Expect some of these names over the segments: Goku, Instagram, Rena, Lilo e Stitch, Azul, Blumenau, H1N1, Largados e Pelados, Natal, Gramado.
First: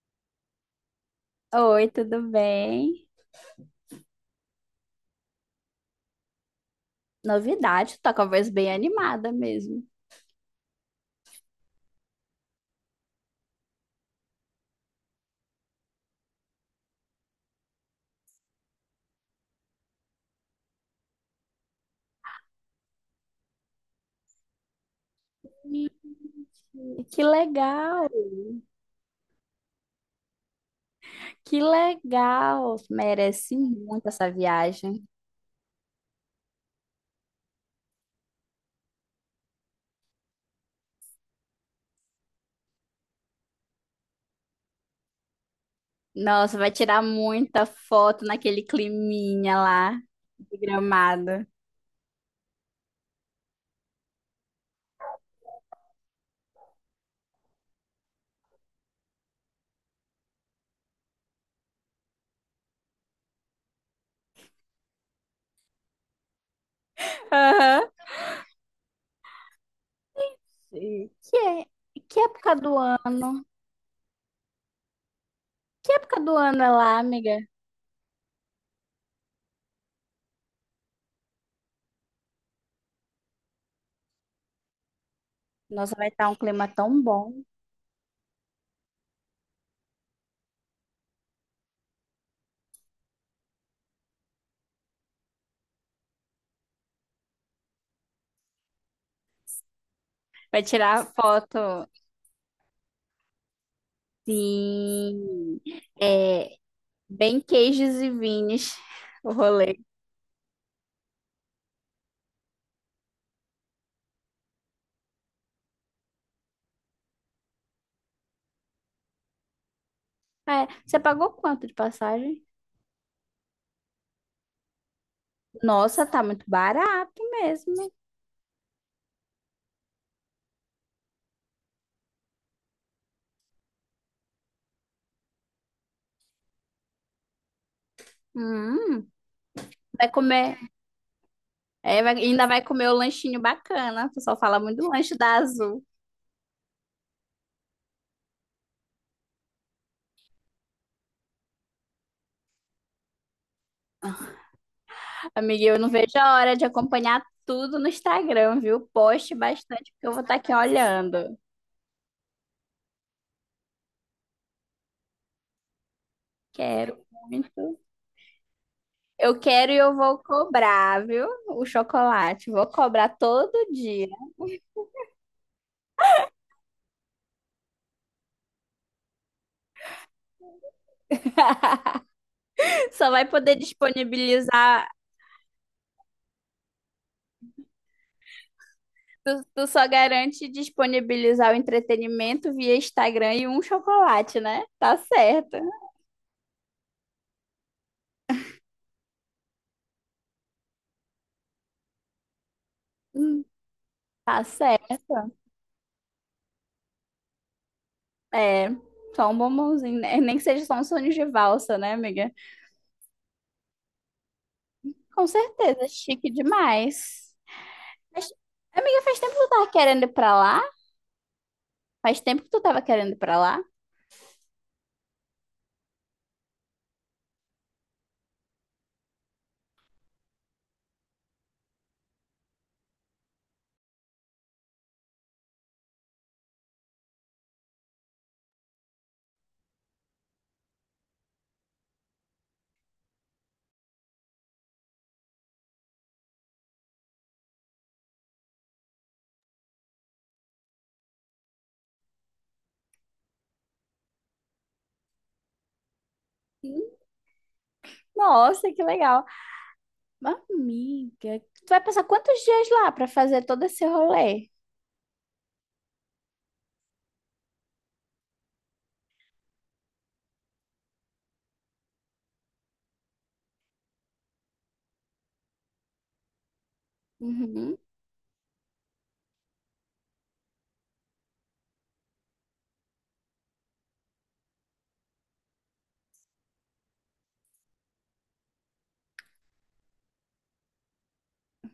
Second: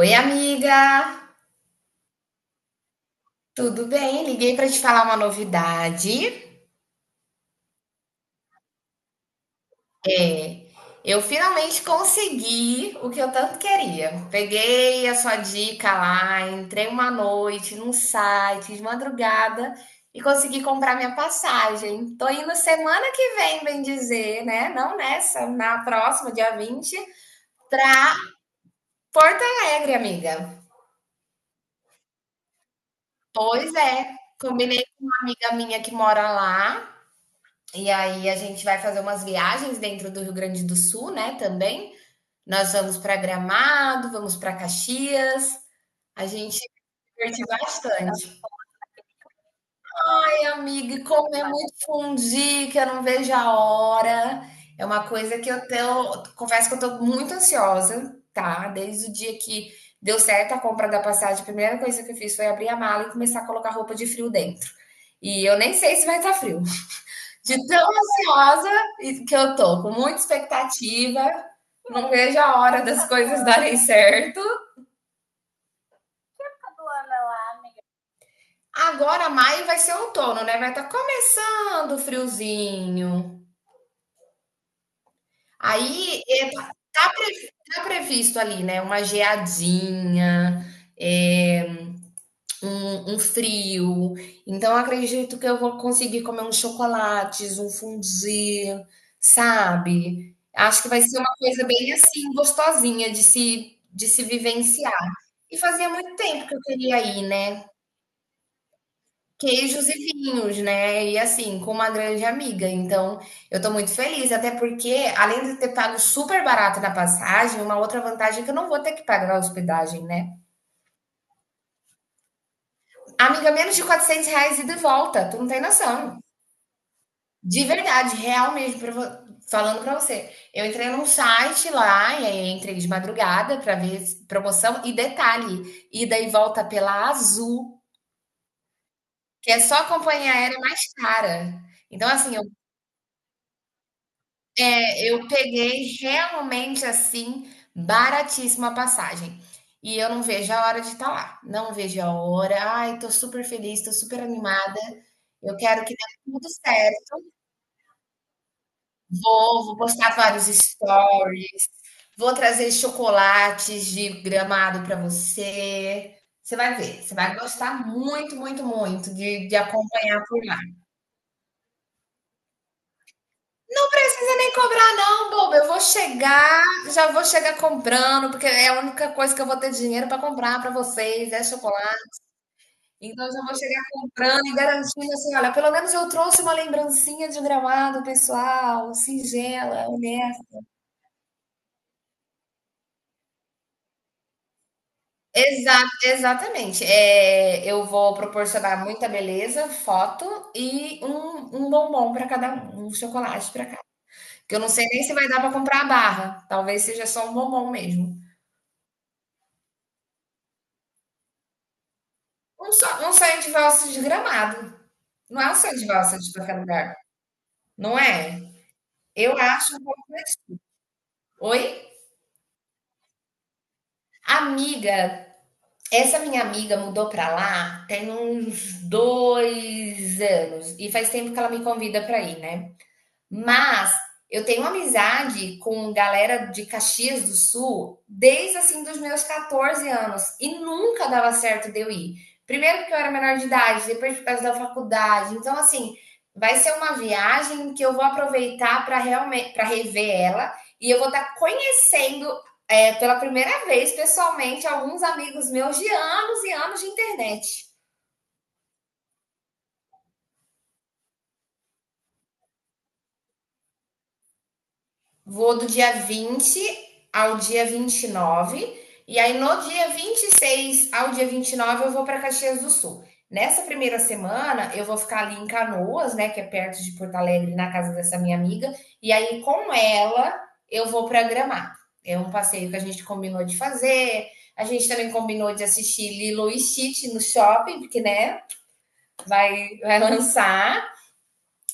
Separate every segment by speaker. Speaker 1: Oi, amiga!
Speaker 2: Oi, tudo bem?
Speaker 1: Tudo bem? Liguei para te falar uma novidade.
Speaker 2: Novidade, tá com a voz bem animada mesmo.
Speaker 1: É, eu finalmente consegui o que eu tanto queria. Peguei a sua dica lá, entrei uma noite num site de madrugada e consegui comprar minha passagem. Tô indo semana que vem, bem dizer, né? Não nessa, na
Speaker 2: Ih,
Speaker 1: próxima, dia 20
Speaker 2: que legal,
Speaker 1: para Porto Alegre, amiga.
Speaker 2: que legal. Merece
Speaker 1: Pois
Speaker 2: muito
Speaker 1: é,
Speaker 2: essa
Speaker 1: combinei
Speaker 2: viagem.
Speaker 1: com uma amiga minha que mora lá. E aí a gente vai fazer umas viagens dentro do Rio Grande do Sul, né, também. Nós vamos para Gramado, vamos para Caxias. A gente
Speaker 2: Nossa,
Speaker 1: se
Speaker 2: vai tirar
Speaker 1: divertiu
Speaker 2: muita foto
Speaker 1: bastante.
Speaker 2: naquele climinha lá
Speaker 1: Ai,
Speaker 2: de
Speaker 1: amiga, e comer
Speaker 2: Gramado.
Speaker 1: muito fundi, que eu não vejo a hora. É uma coisa que eu tenho, confesso que eu tô muito ansiosa, tá? Desde o dia que deu certo a compra da passagem, a primeira coisa que eu fiz foi abrir a mala e começar a colocar roupa de frio dentro. E eu nem sei se vai estar frio. De
Speaker 2: Aham.
Speaker 1: tão ansiosa que eu tô, com muita
Speaker 2: E
Speaker 1: expectativa,
Speaker 2: Que, é-
Speaker 1: não
Speaker 2: que
Speaker 1: vejo
Speaker 2: época
Speaker 1: a
Speaker 2: do
Speaker 1: hora das
Speaker 2: ano?
Speaker 1: coisas darem certo.
Speaker 2: Que época do ano é lá, amiga?
Speaker 1: Agora, maio vai ser um outono, né? Vai estar tá começando o friozinho.
Speaker 2: Nossa, vai
Speaker 1: Aí,
Speaker 2: estar um clima
Speaker 1: tá,
Speaker 2: tão
Speaker 1: tá
Speaker 2: bom.
Speaker 1: pre- tá previsto ali, né? Uma geadinha, é, um frio. Então, eu acredito que eu vou conseguir comer uns chocolates, um fondue, sabe?
Speaker 2: Vai
Speaker 1: Acho que vai
Speaker 2: tirar
Speaker 1: ser uma coisa
Speaker 2: foto.
Speaker 1: bem assim, gostosinha de se vivenciar. E
Speaker 2: Sim.
Speaker 1: fazia muito tempo que
Speaker 2: É,
Speaker 1: eu queria ir,
Speaker 2: bem
Speaker 1: né?
Speaker 2: queijos e vines o rolê.
Speaker 1: Queijos e vinhos, né? E assim, com uma grande amiga. Então, eu tô muito feliz, até porque, além de ter pago super barato na passagem, uma outra vantagem é que eu não vou ter que pagar a hospedagem, né?
Speaker 2: É, você pagou quanto de passagem?
Speaker 1: Amiga, menos de R$ 400 ida e de volta, tu não tem
Speaker 2: Nossa,
Speaker 1: noção.
Speaker 2: tá muito barato
Speaker 1: De
Speaker 2: mesmo.
Speaker 1: verdade, real mesmo, falando pra você. Eu entrei num site lá, e aí entrei de madrugada pra ver promoção. E detalhe, ida e volta pela Azul,
Speaker 2: Hum,
Speaker 1: que é só a
Speaker 2: vai
Speaker 1: companhia
Speaker 2: comer,
Speaker 1: aérea mais cara.
Speaker 2: é,
Speaker 1: Então, assim, eu,
Speaker 2: ainda vai comer o lanchinho bacana. O pessoal fala muito do
Speaker 1: é,
Speaker 2: lanche
Speaker 1: eu
Speaker 2: da Azul.
Speaker 1: peguei realmente, assim, baratíssima a passagem. E eu não vejo a hora de estar lá. Não vejo a hora. Ai, tô super feliz, tô super animada. Eu
Speaker 2: Amiga, eu
Speaker 1: quero
Speaker 2: não
Speaker 1: que dê
Speaker 2: vejo a
Speaker 1: tudo
Speaker 2: hora de
Speaker 1: certo.
Speaker 2: acompanhar tudo no Instagram, viu? Poste
Speaker 1: Vou
Speaker 2: bastante, porque eu
Speaker 1: postar
Speaker 2: vou estar
Speaker 1: vários
Speaker 2: aqui olhando.
Speaker 1: stories, vou trazer chocolates de Gramado para você. Você vai ver,
Speaker 2: Quero
Speaker 1: você vai
Speaker 2: muito.
Speaker 1: gostar muito, muito, muito
Speaker 2: Eu
Speaker 1: de
Speaker 2: quero e eu vou
Speaker 1: acompanhar por lá. Não
Speaker 2: cobrar, viu? O chocolate. Vou cobrar todo dia.
Speaker 1: precisa nem cobrar, não, boba. Eu vou chegar, já vou chegar comprando, porque é a única coisa que eu vou ter dinheiro para comprar para vocês, é chocolate.
Speaker 2: Só vai
Speaker 1: Então eu já vou
Speaker 2: poder
Speaker 1: chegar comprando e
Speaker 2: disponibilizar.
Speaker 1: garantindo assim, olha, pelo menos eu trouxe uma lembrancinha de Gramado, pessoal,
Speaker 2: Tu só
Speaker 1: singela,
Speaker 2: garante
Speaker 1: honesta.
Speaker 2: disponibilizar o entretenimento via Instagram e um chocolate, né? Tá certo.
Speaker 1: Exa exatamente. Eu vou proporcionar muita beleza, foto e um bombom para cada um, um
Speaker 2: Hum,
Speaker 1: chocolate para cada um.
Speaker 2: Tá
Speaker 1: Que eu não sei nem se vai
Speaker 2: certo.
Speaker 1: dar para comprar a barra, talvez seja só um bombom mesmo.
Speaker 2: É, só um bombonzinho, né? Nem que seja só um sonho de valsa, né, amiga?
Speaker 1: Um sonho de valsa desgramado,
Speaker 2: Com
Speaker 1: não é um sonho
Speaker 2: certeza,
Speaker 1: de valsa
Speaker 2: chique
Speaker 1: de qualquer lugar,
Speaker 2: demais.
Speaker 1: não
Speaker 2: Mas,
Speaker 1: é?
Speaker 2: amiga, faz tempo
Speaker 1: Eu
Speaker 2: que tu tava
Speaker 1: acho um
Speaker 2: querendo
Speaker 1: pouco.
Speaker 2: ir pra lá?
Speaker 1: Oi?
Speaker 2: Faz tempo que tu tava querendo ir pra lá?
Speaker 1: Amiga, essa minha amiga mudou pra lá tem uns 2 anos e faz tempo que ela me convida pra ir, né. Mas eu tenho amizade com galera de Caxias do Sul desde assim dos meus 14 anos e nunca dava certo de eu ir. Primeiro porque eu era menor de idade, depois por causa da faculdade. Então assim, vai ser uma viagem que eu vou aproveitar para realmente para rever ela e eu vou estar conhecendo pela primeira vez pessoalmente alguns amigos meus de anos e anos
Speaker 2: Sim.
Speaker 1: de internet.
Speaker 2: Nossa, que legal. Mas, amiga, tu vai passar quantos dias lá pra fazer todo esse rolê?
Speaker 1: Vou do dia 20 ao dia 29 e aí, no dia 26 ao dia 29 eu vou para Caxias do Sul. Nessa primeira semana, eu vou ficar ali em Canoas, né, que é perto de Porto Alegre, na
Speaker 2: Uhum.
Speaker 1: casa dessa minha amiga. E aí, com ela, eu vou para Gramado. É um passeio que a gente combinou de fazer. A gente também combinou de assistir Lilo e Stitch no shopping, porque, né, vai lançar.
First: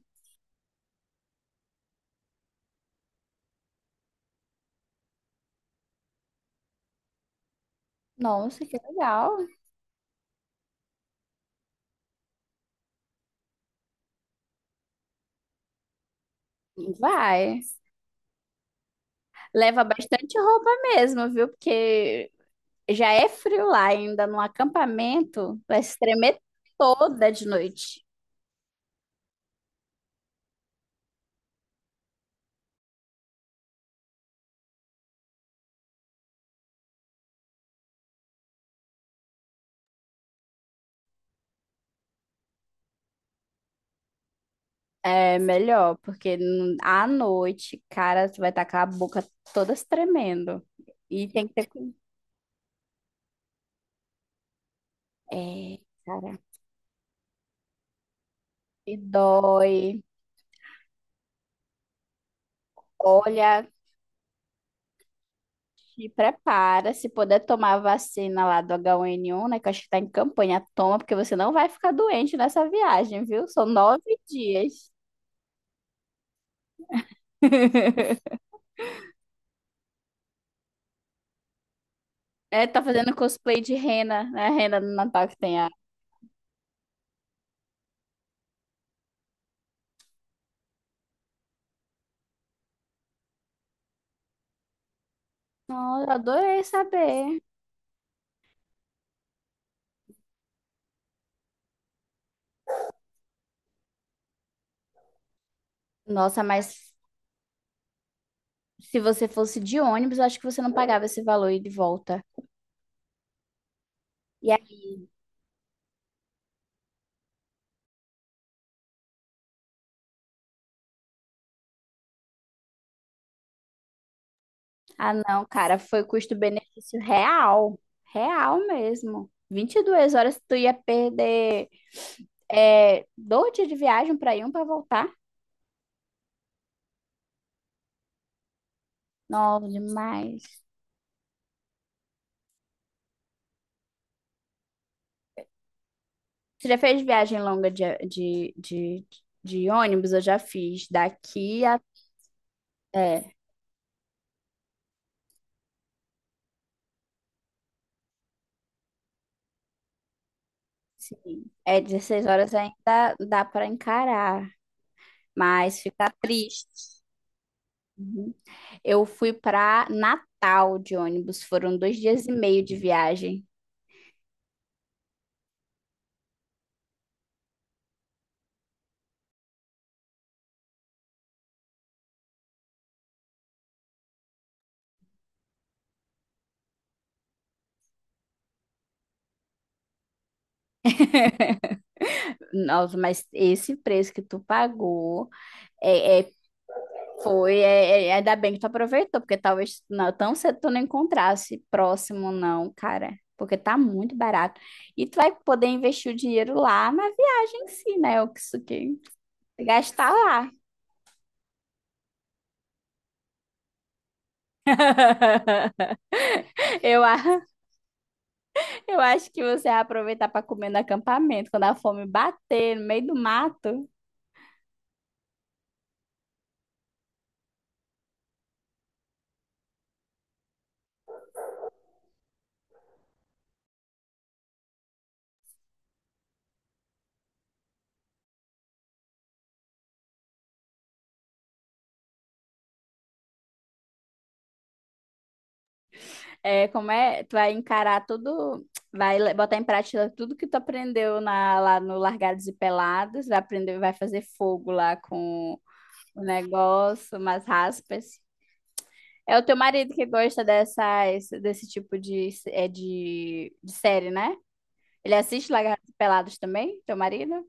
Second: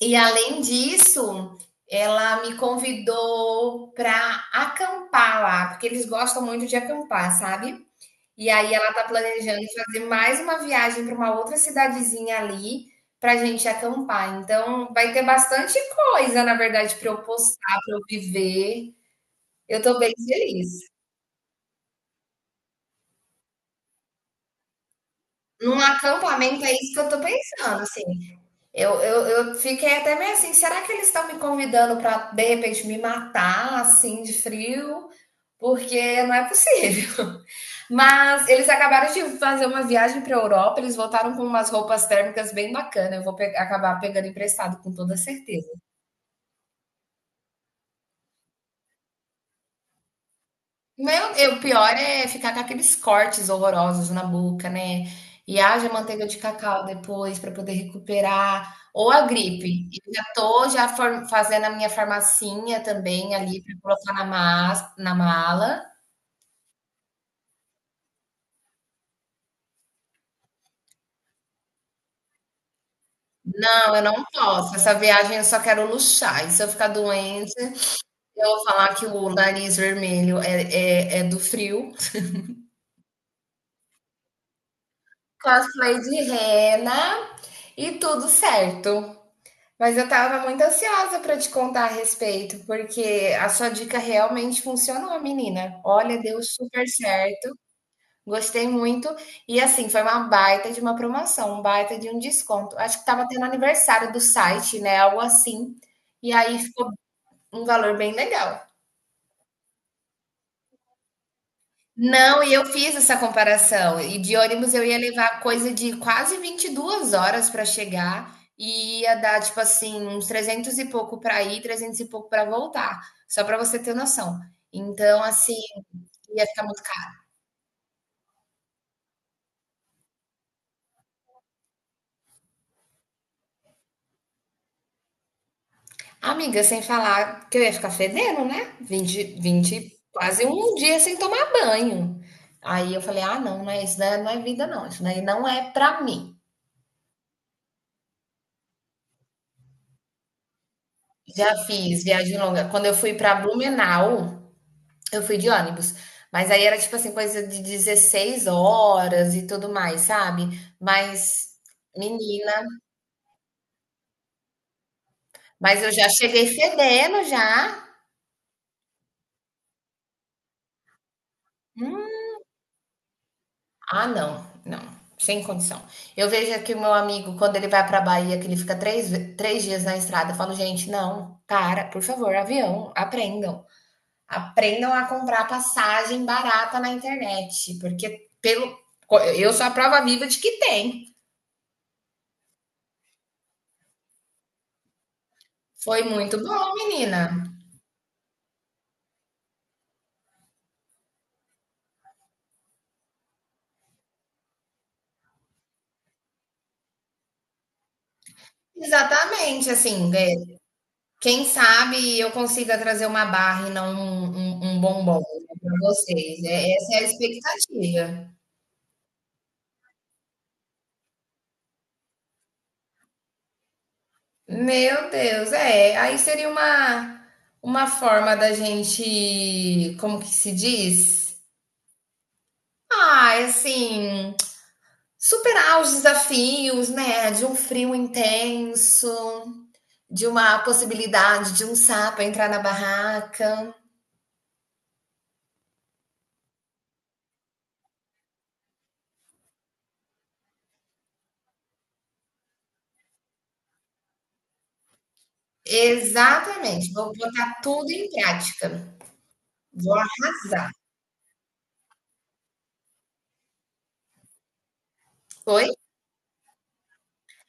Speaker 1: E além disso, ela me convidou para acampar lá, porque eles gostam muito de acampar, sabe? E
Speaker 2: Nossa,
Speaker 1: aí
Speaker 2: que
Speaker 1: ela tá
Speaker 2: legal.
Speaker 1: planejando fazer mais uma viagem para uma outra cidadezinha ali pra gente acampar. Então vai ter bastante coisa, na verdade, para eu
Speaker 2: Vai.
Speaker 1: postar, para eu viver. Eu
Speaker 2: Leva
Speaker 1: tô bem
Speaker 2: bastante roupa
Speaker 1: feliz.
Speaker 2: mesmo, viu? Porque já é frio lá ainda no acampamento,
Speaker 1: Num
Speaker 2: vai se tremer
Speaker 1: acampamento é isso que eu tô
Speaker 2: toda de
Speaker 1: pensando, assim.
Speaker 2: noite.
Speaker 1: Eu fiquei até meio assim, será que eles estão me convidando para de repente me matar assim de frio? Porque não é possível. Mas eles acabaram de fazer uma viagem para a Europa, eles voltaram com umas roupas térmicas bem bacanas. Eu vou pe acabar pegando emprestado, com toda
Speaker 2: É
Speaker 1: certeza.
Speaker 2: melhor, porque à noite, cara, tu vai estar com a boca toda se tremendo. E
Speaker 1: Meu,
Speaker 2: tem que
Speaker 1: o
Speaker 2: ter
Speaker 1: pior
Speaker 2: cuidado.
Speaker 1: é ficar com aqueles cortes horrorosos na boca, né? E
Speaker 2: É,
Speaker 1: haja manteiga
Speaker 2: cara,
Speaker 1: de cacau depois para poder recuperar.
Speaker 2: e
Speaker 1: Ou a gripe.
Speaker 2: dói.
Speaker 1: Eu já tô fazendo a minha farmacinha também ali
Speaker 2: Olha,
Speaker 1: para colocar na mala.
Speaker 2: te prepara. Se puder tomar a vacina lá do H1N1, né? Que eu acho que tá em campanha, toma, porque você não vai ficar doente nessa viagem, viu? São
Speaker 1: Não,
Speaker 2: nove
Speaker 1: eu não posso.
Speaker 2: dias.
Speaker 1: Essa viagem eu só quero luxar. E se eu ficar doente. Eu vou falar que o nariz vermelho é do frio.
Speaker 2: É, tá fazendo cosplay de Rena, né? A Rena no Natal que tem a.
Speaker 1: Cosplay de rena e tudo certo. Mas eu tava muito ansiosa pra te contar a respeito, porque a sua dica realmente funcionou, menina.
Speaker 2: Nossa,
Speaker 1: Olha, deu
Speaker 2: adorei
Speaker 1: super
Speaker 2: saber.
Speaker 1: certo. Gostei muito. E assim, foi uma baita de uma promoção, um baita de um desconto. Acho que tava tendo aniversário do site, né? Algo assim. E
Speaker 2: Nossa,
Speaker 1: aí ficou
Speaker 2: mas
Speaker 1: um valor bem legal.
Speaker 2: se você fosse de ônibus, eu acho que você não pagava esse valor e de volta.
Speaker 1: Não, e eu fiz essa comparação. E de
Speaker 2: E
Speaker 1: ônibus eu
Speaker 2: aí-
Speaker 1: ia levar coisa de quase 22 horas para chegar e ia dar, tipo assim, uns 300 e pouco para ir, 300 e pouco para voltar, só para você ter noção.
Speaker 2: Ah,
Speaker 1: Então,
Speaker 2: não,
Speaker 1: assim,
Speaker 2: cara, foi
Speaker 1: ia ficar muito
Speaker 2: custo-benefício
Speaker 1: caro.
Speaker 2: real. Real mesmo. 22 horas tu ia perder é, dois dias de viagem pra ir, um pra voltar.
Speaker 1: Amiga, sem falar que eu ia ficar fedendo, né? 20,
Speaker 2: Nossa,
Speaker 1: 20,
Speaker 2: demais.
Speaker 1: quase um dia sem tomar banho. Aí eu falei: "Ah, não, não é isso, daí não é vida não, isso daí não é para mim".
Speaker 2: Você já fez viagem longa de ônibus? Eu já fiz.
Speaker 1: Já
Speaker 2: Daqui a.
Speaker 1: fiz viagem longa. Quando eu fui para
Speaker 2: É.
Speaker 1: Blumenau, eu fui de ônibus, mas aí era tipo assim, coisa de 16 horas e tudo mais, sabe?
Speaker 2: Sim.
Speaker 1: Mas,
Speaker 2: É, 16
Speaker 1: menina,
Speaker 2: horas ainda dá para encarar, mas
Speaker 1: mas eu já
Speaker 2: fica
Speaker 1: cheguei
Speaker 2: triste.
Speaker 1: fedendo já.
Speaker 2: Uhum. Eu fui para Natal de ônibus, foram dois
Speaker 1: Hum,
Speaker 2: dias e meio de viagem.
Speaker 1: ah, não, não, sem condição. Eu vejo aqui o meu amigo, quando ele vai pra Bahia, que ele fica três dias na estrada, eu falo, gente, não, para, por favor, avião, aprendam. Aprendam a comprar passagem barata na internet, porque eu sou a prova viva de que tem.
Speaker 2: Nossa, mas esse preço que tu pagou
Speaker 1: Foi
Speaker 2: é,
Speaker 1: muito bom, menina.
Speaker 2: foi. É, ainda bem que tu aproveitou, porque talvez não, tão cedo tu não encontrasse próximo, não, cara. Porque tá muito barato. E tu vai poder investir o dinheiro lá na viagem em si, né? O que isso que
Speaker 1: Exatamente,
Speaker 2: gastar
Speaker 1: assim, né,
Speaker 2: lá.
Speaker 1: quem sabe eu consiga trazer uma barra e não um bombom, né, vocês, essa é
Speaker 2: Eu,
Speaker 1: a
Speaker 2: a-
Speaker 1: expectativa.
Speaker 2: Eu acho que você vai aproveitar para comer no acampamento, quando a fome bater no meio do mato,
Speaker 1: Meu Deus, aí seria uma forma da gente, como que se diz? Ah, assim, superar os desafios, né, de um frio intenso, de uma possibilidade de um sapo entrar na barraca.
Speaker 2: é, como é, tu vai encarar tudo, botar em prática tudo que tu aprendeu lá no Largados e Pelados, vai aprender, vai fazer fogo lá com o
Speaker 1: Exatamente, vou
Speaker 2: negócio, umas
Speaker 1: botar tudo em
Speaker 2: raspas.
Speaker 1: prática.
Speaker 2: É o teu marido
Speaker 1: Vou
Speaker 2: que gosta
Speaker 1: arrasar.
Speaker 2: dessas, desse tipo de, é, de série, né? Ele assiste
Speaker 1: Oi?
Speaker 2: Largados e Pelados também, teu marido?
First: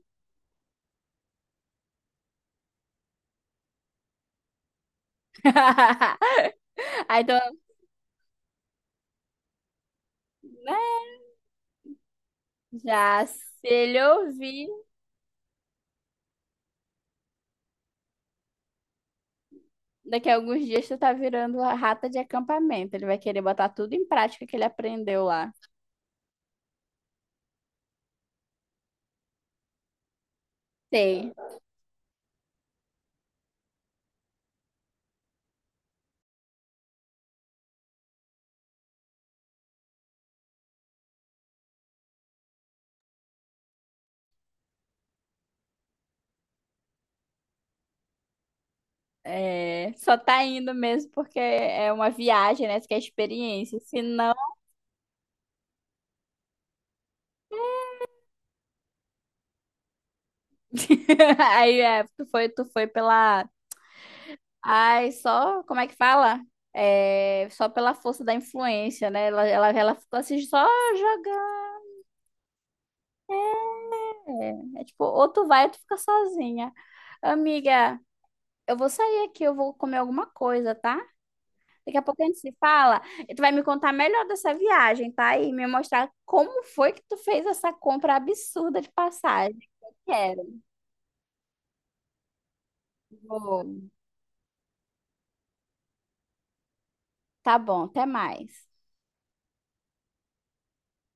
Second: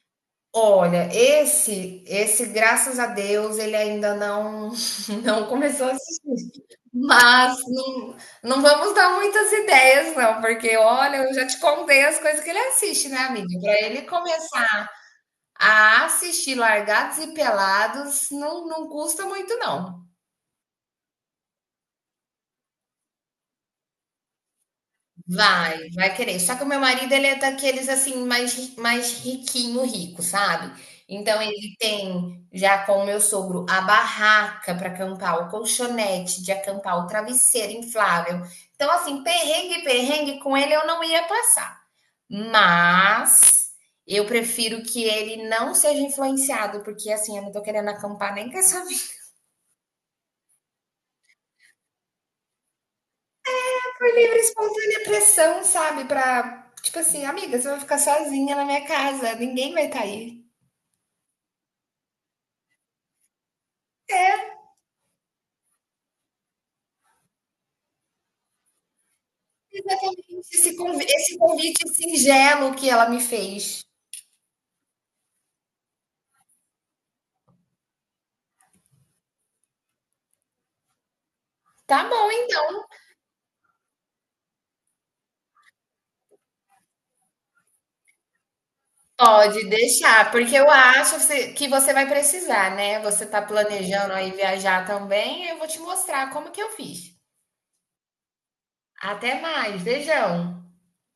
Speaker 1: Olha, esse, graças a Deus, ele ainda não não começou a assistir.
Speaker 2: Ah, então,
Speaker 1: Mas não, não vamos dar muitas ideias, não, porque
Speaker 2: né?
Speaker 1: olha, eu já te contei as coisas que ele assiste, né,
Speaker 2: Já, se
Speaker 1: amiga? Para
Speaker 2: ele
Speaker 1: ele
Speaker 2: ouvir.
Speaker 1: começar a assistir Largados e Pelados, não, não custa muito, não.
Speaker 2: Daqui a alguns dias tu tá virando a rata de acampamento. Ele vai querer botar tudo em prática que ele aprendeu lá.
Speaker 1: Vai querer. Só que o meu marido, ele é daqueles assim, mais riquinho, rico, sabe?
Speaker 2: Sei.
Speaker 1: Então ele tem, já com o meu sogro, a barraca para acampar, o colchonete de acampar, o travesseiro inflável. Então, assim, perrengue, perrengue com ele eu não ia passar. Mas eu prefiro que ele não seja influenciado, porque assim, eu não tô querendo acampar nem com essa.
Speaker 2: É, só tá indo mesmo porque é uma viagem, né? Isso que é experiência. Se
Speaker 1: Foi
Speaker 2: não,
Speaker 1: livre, espontânea pressão, sabe? Pra, tipo assim, amiga, você vai ficar sozinha na minha casa, ninguém vai estar aí.
Speaker 2: aí é, tu foi pela. Ai, só. Como é que fala? É, só pela força da influência, né? Ela ficou
Speaker 1: Exatamente,
Speaker 2: assim, só
Speaker 1: esse
Speaker 2: jogando.
Speaker 1: convite singelo que ela me fez.
Speaker 2: É, é tipo, ou tu vai ou tu fica sozinha. Amiga, eu vou sair aqui, eu vou comer alguma coisa, tá? Daqui a
Speaker 1: Tá
Speaker 2: pouco a
Speaker 1: bom,
Speaker 2: gente se
Speaker 1: então.
Speaker 2: fala e tu vai me contar melhor dessa viagem, tá? E me mostrar como foi que tu fez essa compra absurda de passagem.
Speaker 1: Pode
Speaker 2: Eu
Speaker 1: deixar,
Speaker 2: quero.
Speaker 1: porque eu acho que você vai precisar, né? Você tá
Speaker 2: Vou.
Speaker 1: planejando aí viajar também, eu vou te mostrar como que eu fiz.
Speaker 2: Tá bom, até mais.
Speaker 1: Até mais, beijão.